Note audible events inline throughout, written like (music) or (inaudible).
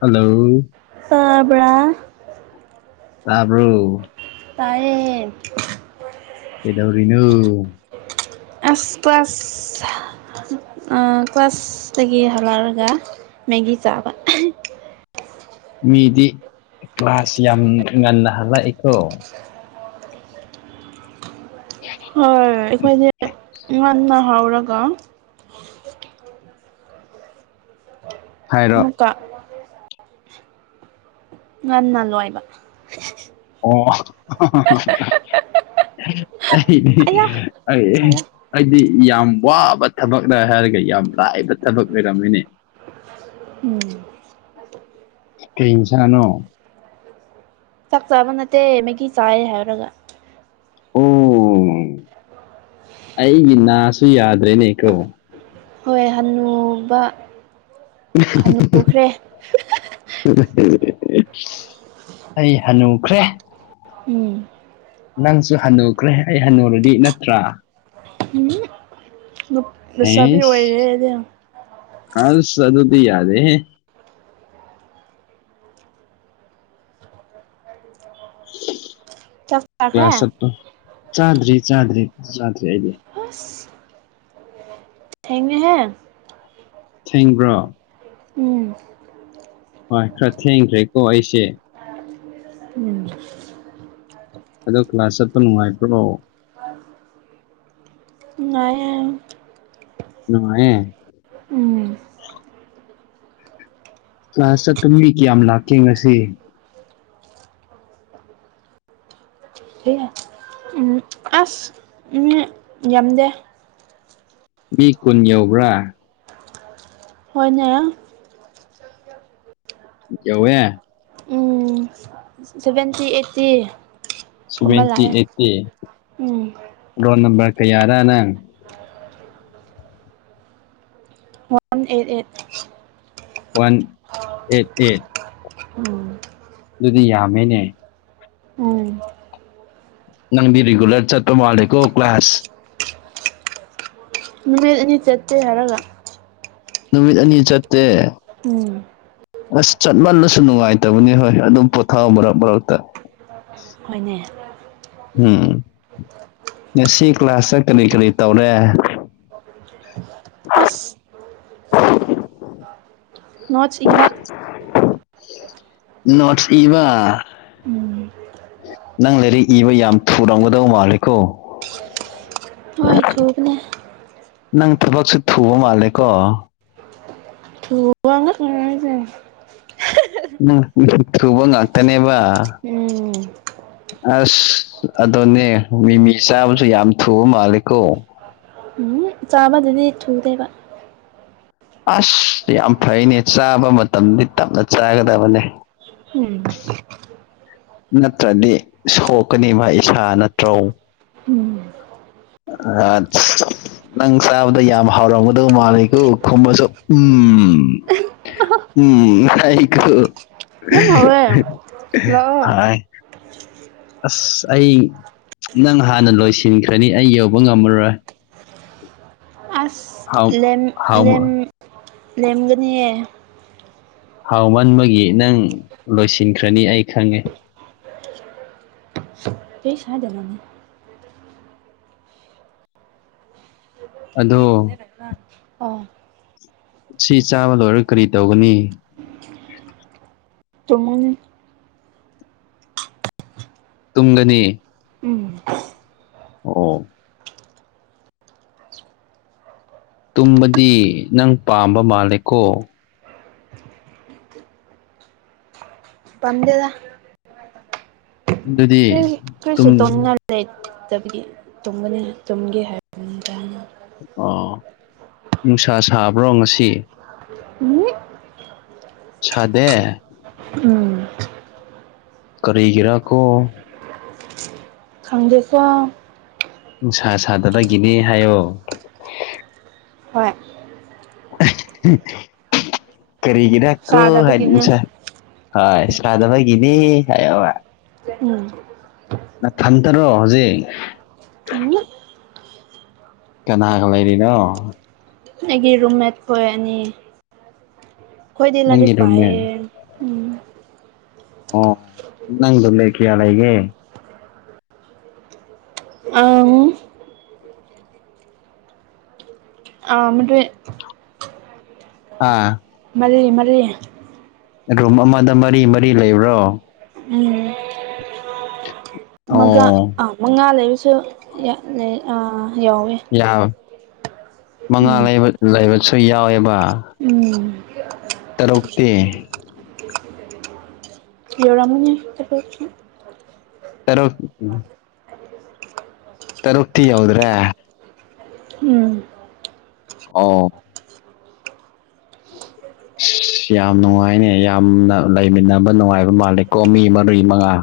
Hello ꯇꯥꯕ꯭ꯔꯥ ꯇꯥꯕ꯭ꯔꯣ ꯇꯥꯏꯌꯦ ꯀꯩꯗꯧꯔꯤꯅꯣ (unintelligible) ꯑ ꯀ꯭ꯂꯁꯇꯒꯤ ꯍꯜꯂꯛꯂꯒ ꯃꯦꯒꯤ ꯆꯥꯕ ꯃꯤꯗꯤ ꯀ꯭ꯂꯥꯁ ꯌꯥꯝ ꯉꯟꯅ ꯍꯜꯂꯛꯏꯀꯣ ꯍꯣꯏ ꯑꯩꯈꯣꯏꯗꯤ ꯉꯟꯅ ꯍꯧꯔꯒ ꯍꯥꯏꯔꯣ ꯑꯃꯨꯛ ꯀꯥ ꯉꯟꯅ ꯂꯣꯏꯕ ꯑꯣ........ ꯑꯩꯗꯤ ꯑꯌꯥ ꯑꯩ ꯆꯥꯔꯦ ꯑꯩꯗꯤ ꯌꯥꯝ ꯋꯥꯕ ꯊꯕꯛꯂꯥ ꯍꯥꯏꯔꯒ ꯌꯥꯝ ꯂꯥꯏꯕ ꯊꯕꯛ ꯑꯣꯏꯔꯝꯃꯦꯅꯦ ꯍꯨꯝ ꯀꯩ ꯏꯟꯁꯥꯡꯅꯣ ꯆꯥꯛ ꯆꯥꯕ ꯅꯠꯇꯦ ꯃꯦꯒꯤ ꯆꯥꯏ ꯍꯥꯏꯔꯒ ꯑꯣ ꯑꯩꯒꯤ ꯅꯥꯁꯦ ꯌꯥꯗ꯭ꯔꯦꯅꯦꯀꯣ ꯍꯣꯏ ꯍꯟꯅꯨꯕ ꯍꯟꯅꯨꯈ꯭ꯔꯦ (unintelligible) ꯑꯩ ꯍꯅꯨꯈ꯭ꯔꯦ ꯎꯝ ꯅꯪꯁꯨ ꯍꯟꯅꯨꯈ꯭ꯔꯦ ꯑꯩ ꯍꯟꯅꯨꯔꯗꯤ ꯅꯠꯇ꯭ꯔꯥ ꯍꯨꯝ ꯑꯩꯗꯤ ꯑꯦꯁ ꯑꯁ ꯑꯗꯨꯗꯤ ꯌꯥꯗꯔꯦꯍꯦ ꯆꯥꯛ ꯆꯥꯈ꯭ꯔꯦ ꯀ꯭ꯂꯥꯁ ꯆꯠꯄ ꯆꯥꯗ꯭ꯔꯤ ꯆꯥꯗ꯭ꯔꯤ ꯆꯥꯗ‍‍꯭ꯔꯤ ꯑꯩ ꯑꯁ ꯊꯦꯡꯉꯦꯍꯦ ꯊꯦꯡꯕ꯭ꯔꯣ ꯎꯝ ꯍꯣꯏ ꯈ꯭ꯔ ꯊꯦꯡꯈ꯭ꯔꯦꯀꯣ ꯑꯩꯁꯦ ꯎꯝ ꯑꯗꯣ ꯀ꯭ꯂꯥꯁ ꯆꯠꯄ ꯅꯨꯡꯉꯥꯏꯕ꯭ꯔꯣ ꯅꯨꯡꯉꯥꯏꯌꯦ ꯅꯨꯡꯉꯥꯏꯌꯦ ꯎꯝ ꯀ꯭ꯂꯥꯁ ꯆꯠꯄ ꯃꯤ ꯀꯌꯥꯝ ꯂꯥꯛꯀꯦ ꯉꯁꯤ ꯎꯝ ꯑꯁ ꯃꯤ ꯌꯥꯝꯗꯦ ꯃꯤ ꯀꯨꯟ ꯌꯧꯕ꯭ꯔꯥ ꯍꯣꯏꯅꯦ ꯌꯧꯌꯦ ꯎꯝ ꯁꯚꯦꯟꯇꯤ ꯑꯩꯠꯇꯤ ꯒꯨꯝꯕ ꯁꯚꯦꯟꯇꯤ ꯂꯥꯛꯑꯦ ꯑꯩꯠꯇꯤ ꯎꯝ ꯔꯣꯜ ꯅꯝꯕꯔ ꯀꯌꯥꯔꯥ ꯅꯪ one eight eight one eight eight ꯎꯝ ꯑꯗꯨꯗꯤ ꯌꯥꯝꯃꯦꯅꯦ ꯎꯝ ꯅꯪꯗꯤ ꯔꯤꯒꯨꯂꯔ ꯆꯠꯄ ꯃꯥꯂꯦꯀꯣ ꯀ꯭ꯂꯥꯁ ꯅꯨꯃꯤꯠ ꯑꯅꯤ ꯆꯠꯇꯦ ꯍꯥꯏꯔꯒ ꯅꯨꯃꯤꯠ ꯑꯅꯤ ꯆꯠꯇꯦ ꯎꯝ ꯑꯁ ꯆꯠꯃꯜꯂꯁꯨ ꯅꯨꯡꯉꯥꯏꯇꯕꯅꯤ ꯍꯣꯏ ꯑꯗꯣ ꯄꯣꯊꯥꯎ ꯃꯔꯛ ꯃꯔꯛꯇ ꯍꯣꯏꯅꯦ ꯎꯝ ꯉꯁꯤ ꯀ꯭ꯂꯥꯁꯇ ꯀꯔꯤ ꯀꯔꯤ ꯇꯧꯔꯦ (inaudible) ꯑꯁ ꯅꯣꯠꯁ ꯏꯕ ꯅꯣꯠꯁ ꯏꯕ ꯎꯝ ꯅꯪ ꯂꯥꯏꯔꯤꯛ ꯏꯕ ꯌꯥꯝ ꯊꯨꯔꯝꯒꯗꯧ ꯃꯥꯜꯂꯦꯀꯣ ꯍꯣꯏ ꯊꯨꯕꯅꯦ ꯅꯪ ꯊꯕꯛꯁꯨ ꯊꯨꯕ ꯃꯥꯜꯂꯦ ꯀꯣ ꯊꯨꯑꯉ ꯈꯖ ꯎꯝ ꯊꯨꯕ ꯉꯥꯛꯇꯅꯦꯕ ꯎꯝ ꯑꯁ ꯑꯗꯨꯅꯦ ꯃꯤꯃꯤ ꯆꯥꯕꯁꯨ ꯌꯥꯝ ꯊꯨꯕ ꯃꯥꯂꯦꯀꯣ ꯎꯝ ꯆꯥꯕꯗꯗꯤ ꯊꯨꯗꯦꯕ ꯑꯁ ꯌꯥꯝ ꯐꯩꯅꯦ ꯆꯥꯕ ꯃꯇꯝꯗꯤ ꯇꯞꯅ ꯆꯥꯒꯗꯕꯅꯦ ꯎꯝ ꯅꯠꯇ꯭ꯔꯗꯤ ꯁꯣꯛꯀꯅꯤꯕ ꯏꯁꯥ ꯅꯠꯇ꯭ꯔꯣ ꯎꯝ ꯑꯁ ꯅꯪ ꯆꯥꯕꯗꯣ ꯌꯥꯝ ꯍꯥꯎꯔꯝꯒꯗꯧ ꯃꯥꯂꯦꯀꯣ ꯈꯨꯝꯕꯁꯨ ꯎꯝ ꯎꯝꯀꯣ ꯌꯥꯝ ꯍꯥꯎꯋꯦ ꯂꯥꯛꯑꯣ ꯍ ꯑꯁ ꯑꯩ ꯅꯪ ꯍꯥꯟꯅ ꯂꯣꯏꯁꯤꯟꯈ꯭ꯔꯅꯤ ꯑꯩ ꯌꯧꯕ ꯉꯝꯃꯔꯣꯏ ꯑꯁ ꯍꯥꯎ ꯂꯦꯝ ꯍꯥꯎ ꯂꯦꯟ ꯂꯦꯝꯒꯅꯤꯌꯦ ꯍꯥꯎ ꯃꯟꯕꯒꯤ ꯅꯪ ꯂꯣꯏꯁꯤꯟꯈ꯭ꯔꯅꯤ ꯑꯩ ꯈꯪꯉꯦ ꯀꯁ ꯍꯥꯏꯗꯃꯅꯤ ꯑꯗꯣ ꯑꯣ ꯁꯤ ꯆꯥꯕ ꯂꯣꯏꯔꯒ ꯀꯔꯤ ꯇꯧꯒꯅꯤ ꯇꯨꯝꯃꯅꯤ ꯇꯨꯝꯒꯅꯤ ꯎꯝ ꯑꯣ ꯇꯨꯝꯕꯗꯤ ꯅꯪ ꯄꯥꯝꯕ ꯃꯥꯜꯂꯦꯀꯣ ꯄꯝꯗꯦꯗ ꯑꯗꯨꯗꯤ ꯀꯔꯤꯁꯨ ꯇꯨꯝ ꯇꯧꯅꯤꯡꯉꯥꯢ ꯂꯩꯇꯕꯒꯤ ꯇꯨꯝꯕꯅꯦ ꯇꯨꯝꯒꯦ ꯍꯥꯏ ꯇꯅ (inaudible) ꯑꯣ ꯅꯨꯡꯁꯥ ꯁꯥꯕ꯭ꯔꯣ ꯉꯁꯤ ꯑꯨꯝ ꯁꯥꯗꯦ ꯎꯝ ꯀꯔꯤꯒꯤꯔꯀꯣ (inaudible) ꯈꯪꯗꯦꯁꯨ ꯎ ꯁꯥ ꯁꯥꯗꯕꯒꯤꯅꯦ ꯍꯥꯏꯌꯣ ꯍꯣꯏ ꯀꯔꯤꯒꯤꯗꯀꯣ ꯆꯥꯗꯕꯒꯤꯅꯦ ꯍꯥꯏꯁ ꯍꯥꯢ ꯁꯥꯗꯕꯒꯤꯅꯤ ꯍꯥꯏꯌꯣꯕ ꯎꯝ ꯅꯊꯟꯇꯔꯣ ꯍꯧꯖꯤꯛ ꯎꯝ ꯀꯅꯥꯒ ꯂꯩꯔꯤꯅꯣ ꯑꯩꯒꯤ ꯔꯨꯝꯃꯦꯠ ꯀꯣꯏꯔꯅꯤ ꯑꯩꯈꯣꯏꯗꯤ ꯂꯥꯏꯔꯤꯛ ꯅꯪꯒꯤ ꯄꯥꯢꯌꯦ ꯔꯨꯝꯃꯦꯠ ꯎꯝ ꯑꯣ ꯅꯪ (inaudible) ꯈꯌꯥ ꯂꯩ ꯑꯩꯒꯦ ꯑꯪ ꯑꯥ (inaudible) ꯑꯥ ꯃꯔꯤ ꯃꯔꯤ ꯔꯨꯝ ꯑꯃꯗ ꯃꯔꯤ ꯃꯔꯤ ꯂꯩꯕ꯭ꯔꯣ ꯎꯝ ꯃꯒꯥ ꯑꯣ ꯑꯥ ꯃꯉꯥ ꯂꯩꯕꯁꯨ ꯑꯥ ꯌꯥꯎꯋꯦ ꯌꯥꯝ ꯃꯉꯥ ꯎꯝ ꯂꯩꯕꯁꯨ ꯌꯥꯎꯋꯦꯕ ꯎꯝ ꯇꯔꯨꯛꯇꯤ ꯀꯦꯁ (inaudible) ꯄꯤꯌꯔ ꯑꯃꯅꯤ ꯍꯥꯏ ꯄꯁꯤ (inaudible) ꯇꯔꯨꯛ ꯇꯔꯨꯛꯇꯤ ꯌꯥꯎꯗ꯭ꯔꯦ ꯎꯝ ꯑꯥꯎ ꯌꯥꯝ ꯅꯨꯡꯉꯥꯏꯅꯦ ꯌꯥꯝꯅ ꯂꯩꯃꯤꯟꯅꯕ ꯅꯨꯡꯉꯥꯏꯕ ꯃꯥꯜꯂꯦꯀꯣ ꯃꯤ ꯃꯔꯤ ꯃꯉꯥ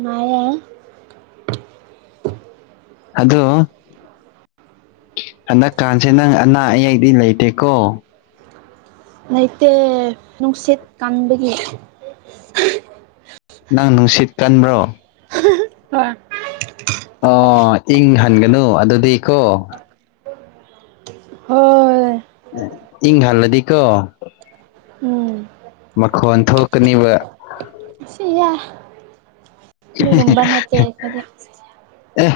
ꯅꯨꯡꯉꯥꯢꯌꯦ ꯑꯗꯨ ꯍꯟꯗꯛꯀꯥꯟꯁꯦ ꯅꯪ ꯑꯅꯥ ꯑꯌꯦꯛꯗꯤ ꯂꯩꯇꯦꯀꯣ ꯂꯩꯇꯦ ꯅꯨꯡꯁꯤꯠ ꯀꯥꯟꯕꯒꯤ ꯅꯪ ꯅꯨꯡꯁꯤꯠ ꯀꯟꯕ꯭ꯔꯣ ꯍꯣꯏ ꯑꯣ ꯏꯪ ꯍꯟꯒꯅꯨ ꯑꯗꯨꯗꯤꯀꯣ ꯍꯣꯏ ꯏꯪ ꯍꯜꯂꯗꯤꯀꯣ ꯎꯝ ꯃꯈꯣꯟ ꯊꯣꯛꯀꯅꯤꯕ ꯁꯤꯌꯥ ꯑꯗꯨꯒꯨꯝꯕ ꯅꯠꯇꯦ ꯑꯩꯈꯣꯢ ꯑꯦ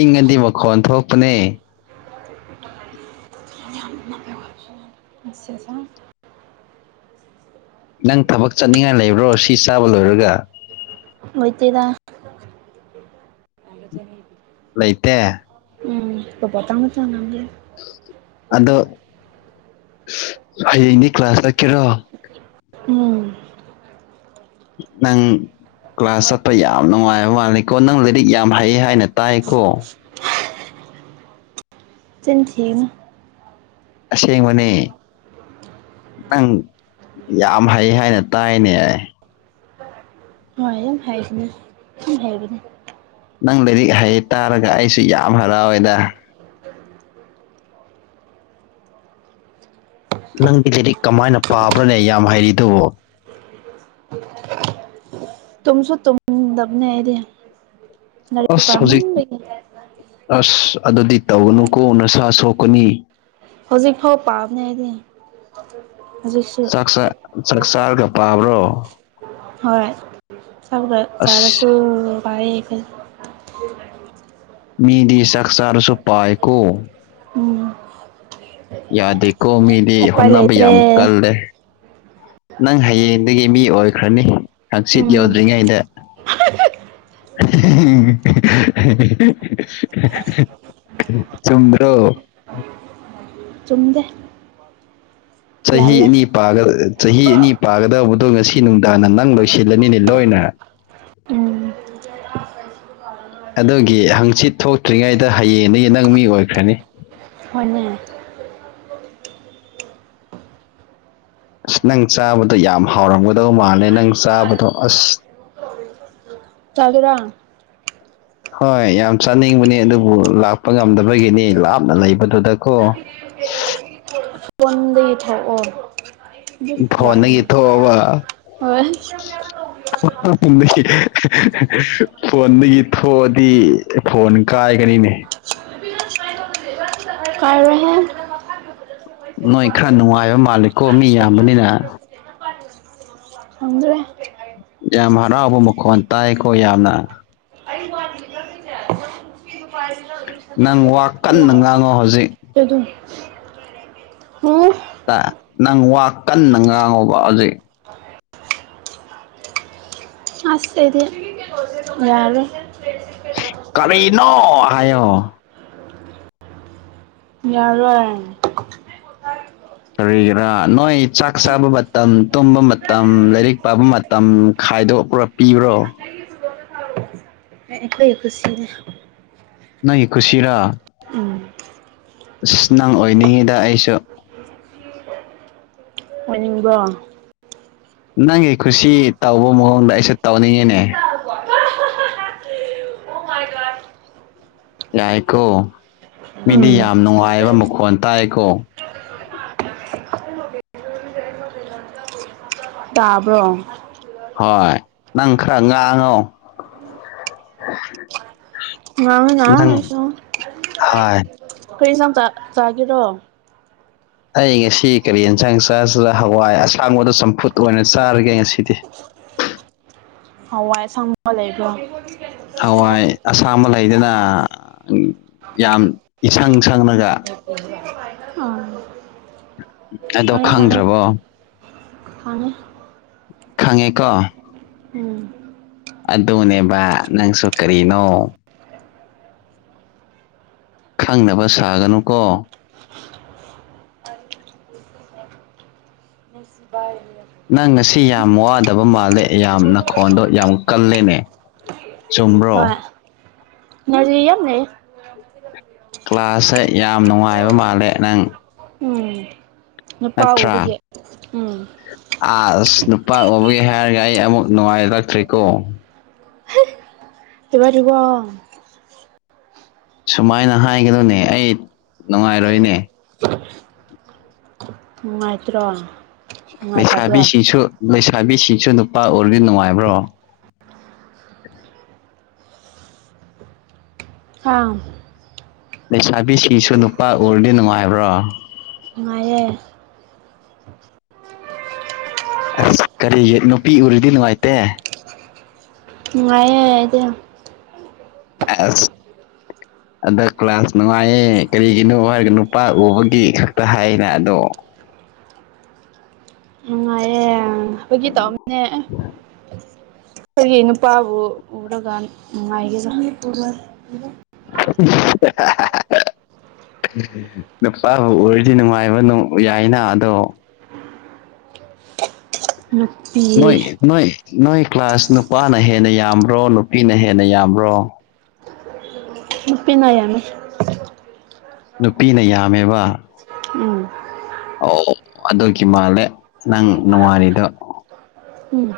ꯏꯪꯉꯗꯤ ꯃꯈꯣꯟ ꯊꯣꯛꯄꯅꯦ (unintelligible) (unintelligible) ꯅꯪ ꯊꯕꯛ ꯆꯠꯅꯤꯡꯉꯥꯏ ꯂꯩꯕ꯭ꯔꯣ ꯁꯤ ꯆꯥꯕ ꯂꯣꯏꯔꯒ ꯍꯩꯇꯦꯗ (unintelligible) ꯂꯩꯇꯦ ꯏ ꯄꯇꯥ ꯉ ꯆ ꯉꯪꯦ (unintelligible) (inaudible) ꯑꯗꯣ ꯍꯌꯦꯡꯗꯤ ꯀ꯭ꯂꯥꯁ ꯆꯥꯠꯀꯦꯔꯣ ꯎꯝ ꯅꯪ ꯀ꯭ꯂꯥꯁ ꯆꯠꯄ ꯌꯥꯝ ꯅꯨꯡꯉꯥꯏꯕ ꯃꯥꯜꯂꯤꯀꯣ ꯅꯪ ꯂꯥꯏꯔꯤꯛ ꯌꯥꯝ ꯍꯩ ꯍꯥꯏꯅ ꯇꯥꯏꯀꯣ ꯆꯤꯟ ꯊꯤꯒꯅꯨ ꯑꯁꯦꯡꯕꯅꯦ ꯅꯪ ꯌꯥꯝ ꯍꯩ ꯍꯦ ꯍꯥꯢꯅ ꯇꯥꯏꯅꯦ (unintelligible) ꯑꯗꯨꯝ ꯍꯥꯏꯁꯅꯨ ꯁꯨꯝ ꯍꯥꯏꯕꯅꯦ ꯅꯪ ꯂꯥꯏꯔꯤꯛ ꯍꯩꯌꯦ ꯇꯥꯔꯒ ꯑꯩꯁꯨ ꯌꯥꯝ ꯍꯔꯥꯎꯑꯦꯗ ꯅꯪꯗꯤ ꯂꯥꯢꯔꯤꯛ ꯀꯃꯥꯏꯅ ꯄꯥꯕ꯭ꯔꯅꯦ ꯌꯥꯝ ꯍꯩꯔꯤꯗꯨꯕꯨ ꯇꯨꯨꯝꯁꯨ ꯇꯨꯝꯗꯕꯅꯦ ꯑꯩꯗꯤ ꯂꯥꯏꯔꯤꯛ ꯑꯁ ꯍꯧꯖꯤꯛ ꯄꯥꯃꯟꯕꯒꯤ ꯑꯁ ꯑꯗꯨꯗꯤ ꯇꯧꯒꯅꯨꯀꯣ ꯅꯁꯥ ꯁꯣꯛꯀꯅꯤ ꯍꯧꯖꯤꯛ ꯐꯥꯎ ꯄꯥꯕꯅꯦ ꯑꯩꯗꯤ ꯍꯧꯖꯤꯛꯁꯨ ꯆꯥꯛꯆ ꯆꯥꯛ ꯆꯥꯔꯒ ꯄꯥꯕ꯭ꯔꯣ ꯍꯣꯏ ꯆꯥꯛ ꯑꯁ ꯆꯔꯁꯨ ꯄꯥꯌꯦ ꯑꯩꯈꯣꯢ ꯃꯤꯗꯤ ꯆꯥꯛ ꯆꯥꯔꯁꯨ ꯄꯥꯥꯏꯀꯣ ꯎꯝ ꯌꯥꯗꯦꯀꯣ ꯃꯤꯗꯤ ꯎꯄꯥꯏ ꯍꯣꯠꯅꯕ ꯌꯥꯝ ꯂꯩꯇ꯭ꯔꯦ ꯀꯜꯂꯦ ꯅꯪ ꯍꯌꯦꯡꯗꯒꯤ ꯃꯤ ꯑꯣꯏꯈ꯭ꯔꯅꯤ ꯍꯪꯆꯤꯠ ꯎꯝ ꯌꯧꯗ꯭ꯔꯤꯉꯩꯗ (unintelligible) (unintelligible) ꯆꯨꯝꯗ꯭ꯔꯣ ꯆꯨꯝꯗꯦ ꯆꯍꯤ ꯂꯥꯜꯂꯦ ꯑꯅꯤ ꯆꯍꯤ ꯑꯅꯤ ꯄꯥꯒꯗꯕꯗꯣ ꯉꯁꯤ ꯅꯨꯡꯗꯥꯡꯅ ꯅꯪ ꯂꯣꯏꯁꯤꯜꯂꯅꯤꯅꯦ ꯂꯣꯏꯅ ꯎꯝ ꯑꯗꯨꯒꯤ ꯍꯪꯆꯤꯠ ꯊꯣꯛꯇ꯭ꯔꯤꯉꯩꯗ ꯍꯌꯦꯡꯗꯒꯤ ꯅꯪ ꯃꯤ ꯑꯣꯏꯈ꯭ꯔꯅꯤ ꯍꯣꯏꯅꯦ ꯑꯁ ꯅꯪ ꯆꯥꯕꯗꯣ ꯌꯥꯝ ꯍꯥꯎꯔꯝꯒꯗꯧ ꯃꯥꯜꯂꯦ ꯅꯪ ꯆꯥꯕꯗꯣ ꯑꯁ (inaudible) ꯆꯥꯒꯦꯔꯥ (inaudible) ꯍꯣꯏ ꯌꯥꯝ ꯆꯥꯅꯤꯡꯕꯅꯤ ꯑꯗꯨꯕꯨ ꯂꯥꯛꯄ ꯉꯝꯗꯕꯒꯤꯅꯤ ꯂꯥꯞꯅ ꯂꯩꯕꯗꯨꯗꯀꯣ (unintelligible) ꯐꯣꯟꯗꯒꯤ ꯊꯣꯛ ꯑꯣ ꯐꯣꯟꯗꯒꯤ ꯊꯣꯛꯑꯕ (unintelligible) ꯍꯣꯏ (unintelligible) ꯐꯣꯟꯗꯒꯤ ꯊꯣꯛꯑꯗꯤ ꯐꯣꯟ ꯀꯥꯏꯒꯅꯤꯅꯦ ꯀꯥꯢꯔꯣꯢꯍꯦ ꯅꯣꯏ ꯈꯔ ꯅꯨꯡꯉꯥꯏꯕ ꯃꯥꯜꯂꯤꯀꯣ ꯃꯤ ꯌꯥꯝꯕꯅꯤꯅ ꯈꯪꯗ꯭ꯔꯦ ꯌꯥꯝ ꯍꯔꯥꯎꯕ ꯃꯈꯣꯟ ꯇꯥꯏꯀꯣ ꯌꯥꯝꯅ (unintelligible) ꯅꯪ ꯋꯥ ꯀꯟꯅ ꯉꯥꯡꯉꯣ ꯍꯧꯖꯤꯛ ꯇꯦ ꯗꯨꯡ ꯇ ꯅꯪ ꯋꯥ ꯀꯟꯅ ꯉꯥꯡꯉꯨꯕ ꯍꯧꯖꯤꯛ ꯑꯁ ꯍꯥꯏꯗꯤ ꯌꯥꯔꯦ꯫ ꯀꯔꯤꯅꯤ ꯍꯥꯏꯌꯣ ꯌꯥꯔꯣꯏ ꯀꯔꯤꯒꯤꯔꯥ ꯅꯣꯏ ꯆꯥꯛ ꯆꯥꯕ ꯃꯇꯝ ꯇꯨꯝꯕ ꯃꯇꯝ ꯂꯥꯏꯔꯤꯛ ꯄꯥꯕ ꯃꯇꯝ ꯇꯝ ꯈꯥꯏꯗꯣꯛꯄ꯭ꯔꯥ ꯄꯤꯕ꯭ꯔꯣ ꯑꯩꯈꯣꯏ ꯀꯨꯁꯤꯅꯦ ꯅꯣꯢꯒꯤ ꯀꯨꯁꯤꯔꯥ ꯎꯝ ꯑꯁ ꯅꯪ ꯑꯣꯏꯅꯤꯡꯉꯤꯗ ꯑꯩꯁꯨ ꯑꯣꯏꯅꯤꯡꯕꯔꯣ꯫ ꯅꯪꯒꯤ ꯈꯨꯁꯤ ꯇꯧꯕ ꯃꯑꯣꯡꯗ ꯑꯩꯁꯨ ꯇꯧꯅꯤꯡꯉꯤꯅꯦ ꯌꯥꯏꯀꯣ ꯎꯝ ꯃꯤꯗꯤ ꯌꯥꯝ ꯅꯨꯡꯉꯥꯏꯕ ꯃꯈꯣꯟ ꯇꯥꯏꯀꯣ ꯇꯥꯕ꯭ꯔꯣ ꯍꯣꯏ ꯅꯪ ꯈꯔ ꯉꯥꯡꯉꯣ ꯉꯥꯡꯉꯅ ꯅꯪ ꯉꯁ ꯍꯣꯏ ꯀꯔꯤ ꯏꯟꯁꯡ ꯆꯥꯒꯦꯔꯣ ꯑꯩ ꯉꯁꯤ ꯀꯔꯤ ꯌꯦꯟꯁꯥꯡ ꯆꯥꯁꯤꯔꯥ ꯍꯋꯥꯏ ꯑꯁꯥꯡꯕꯗꯣ ꯆꯝꯐꯨꯠ ꯑꯣꯏꯅ ꯆꯥꯔꯒꯦ ꯉꯁꯤꯗꯤ ꯍꯋꯥꯏ ꯑꯁꯪꯕ ꯂꯩꯕ꯭ꯔꯥ ꯍꯋꯥꯏ ꯑꯁꯥꯝꯕ ꯂꯩꯗꯅ ꯌꯥꯝ ꯏꯁꯪ ꯁꯪꯉꯒ ꯑ ꯑꯗꯣ ꯈꯪꯗ꯭ꯔꯕꯣ ꯈꯡꯒꯦ ꯈꯪꯉꯦꯀꯣ ꯎꯝ ꯑꯗꯨꯅꯦꯕ ꯅꯪꯁꯨ ꯀꯔꯤꯅꯣ ꯈꯪꯗꯕ ꯁꯥꯒꯅꯨ ꯀꯣ ꯕꯥ ꯅꯪ ꯉꯁꯤ ꯌꯥꯝ ꯋꯥꯗꯕ ꯃꯥꯜꯂꯦ ꯌꯥꯝ ꯅꯈꯣꯟꯗꯣ ꯌꯥꯝ ꯀꯜꯂꯦꯅꯦ ꯆꯨꯝꯕ꯭ꯔꯣ ꯅꯖꯔꯤ ꯑꯃꯅꯦ ꯀ꯭ꯂꯥꯁꯁꯦ ꯌꯥꯝ ꯅꯨꯡꯉꯥꯏꯕ ꯃꯥꯜꯂꯦ ꯅꯪ ꯎꯝ ꯅꯨꯄꯥ ꯎꯕꯒꯤ ꯎꯝ ꯑꯥ ꯑꯁ ꯅꯨꯄꯥ ꯎꯕꯒ ꯍꯥꯏꯔꯒ ꯑꯩ ꯑꯃꯨꯛ ꯅꯨꯡꯉꯥꯏꯔꯛꯇꯔꯦꯀꯣ ꯑꯦꯕꯅꯤꯀꯣ ꯁꯨꯃꯥꯏꯅ ꯍꯥꯏꯒꯅꯨꯅꯦ ꯑꯩ ꯅꯨꯡꯉꯥꯏꯔꯣꯏꯅꯦ (inaudible) ꯅꯨꯡꯉꯥꯏꯇ꯭ꯔꯣ ꯅꯨꯡꯉꯥꯏꯇꯕ꯭ꯔꯣ ꯂꯩꯁꯥꯕꯤꯁꯤꯡꯁꯨ ꯂꯩꯁꯥꯕꯤꯁꯤꯡꯁꯨ ꯅꯨꯄꯥ ꯎꯔꯗꯤ ꯅꯨꯡꯉꯥꯏꯕ꯭ꯔꯣ ꯑꯥ ꯂꯩꯁꯥꯕꯤꯁꯤꯡꯁꯨ ꯅꯨꯄꯥ ꯎꯔꯗꯤ ꯅꯨꯡꯉꯥꯏꯕ꯭ꯔꯣ ꯅꯨꯡꯉꯥꯏꯌꯦ ꯑꯁ ꯀꯔꯤꯒꯤ ꯅꯨꯄꯤ ꯎꯔꯥꯗꯤ ꯅꯨꯡꯉꯥꯏꯇꯦ ꯅꯨꯡꯉꯥꯏꯌꯦ ꯑꯩꯗꯤ ꯑ ꯑꯗ ꯀ꯭ꯂꯥꯁ ꯅꯨꯡꯉꯥꯏꯌꯦ ꯀꯔꯤꯒꯤꯅꯣ ꯍꯥꯏꯔꯒ ꯅꯨꯄꯥ ꯎꯕꯒꯤ ꯈꯛꯇ ꯍꯥꯏꯌꯦꯅ ꯑꯗꯣ ꯅꯨꯡꯉꯥꯏꯌꯦ ꯐꯥꯒꯤ ꯇꯧꯃꯦ ꯑꯥ ꯑꯩꯈꯣꯢꯒꯤ ꯅꯨꯄꯥꯕꯨ ꯎꯔꯒꯥ ꯅꯨꯡꯉꯥꯏꯒꯦꯔꯥ (inaudible) ꯅꯨꯄꯥꯕꯨ ꯑꯣꯏꯔꯗꯤ ꯅꯨꯡꯉꯥꯏꯕ ꯌꯥꯏꯅ ꯑꯗꯣ ꯅꯨꯄꯤ ꯅꯣꯏ ꯅꯣꯏ ꯅꯣꯏ ꯀ꯭ꯂꯥꯁ ꯅꯨꯄꯥꯅ ꯍꯦꯟꯅ ꯌꯥꯝꯕ꯭ꯔꯣ ꯅꯨꯄꯤꯅ ꯍꯦꯟꯅ ꯌꯥꯝꯕ꯭ꯔꯣ (inaudible) ꯅꯨꯄꯤꯅ ꯌꯥꯝꯃꯤ ꯅꯨꯄꯤꯅ ꯌꯥꯝꯃꯦꯕ ꯎꯝ ꯑꯣ ꯑꯗꯨꯒꯤ ꯃꯥꯜꯂꯦ ꯅꯪ ꯅꯨꯡꯉꯥꯏꯔꯤꯗꯣ ꯎꯝ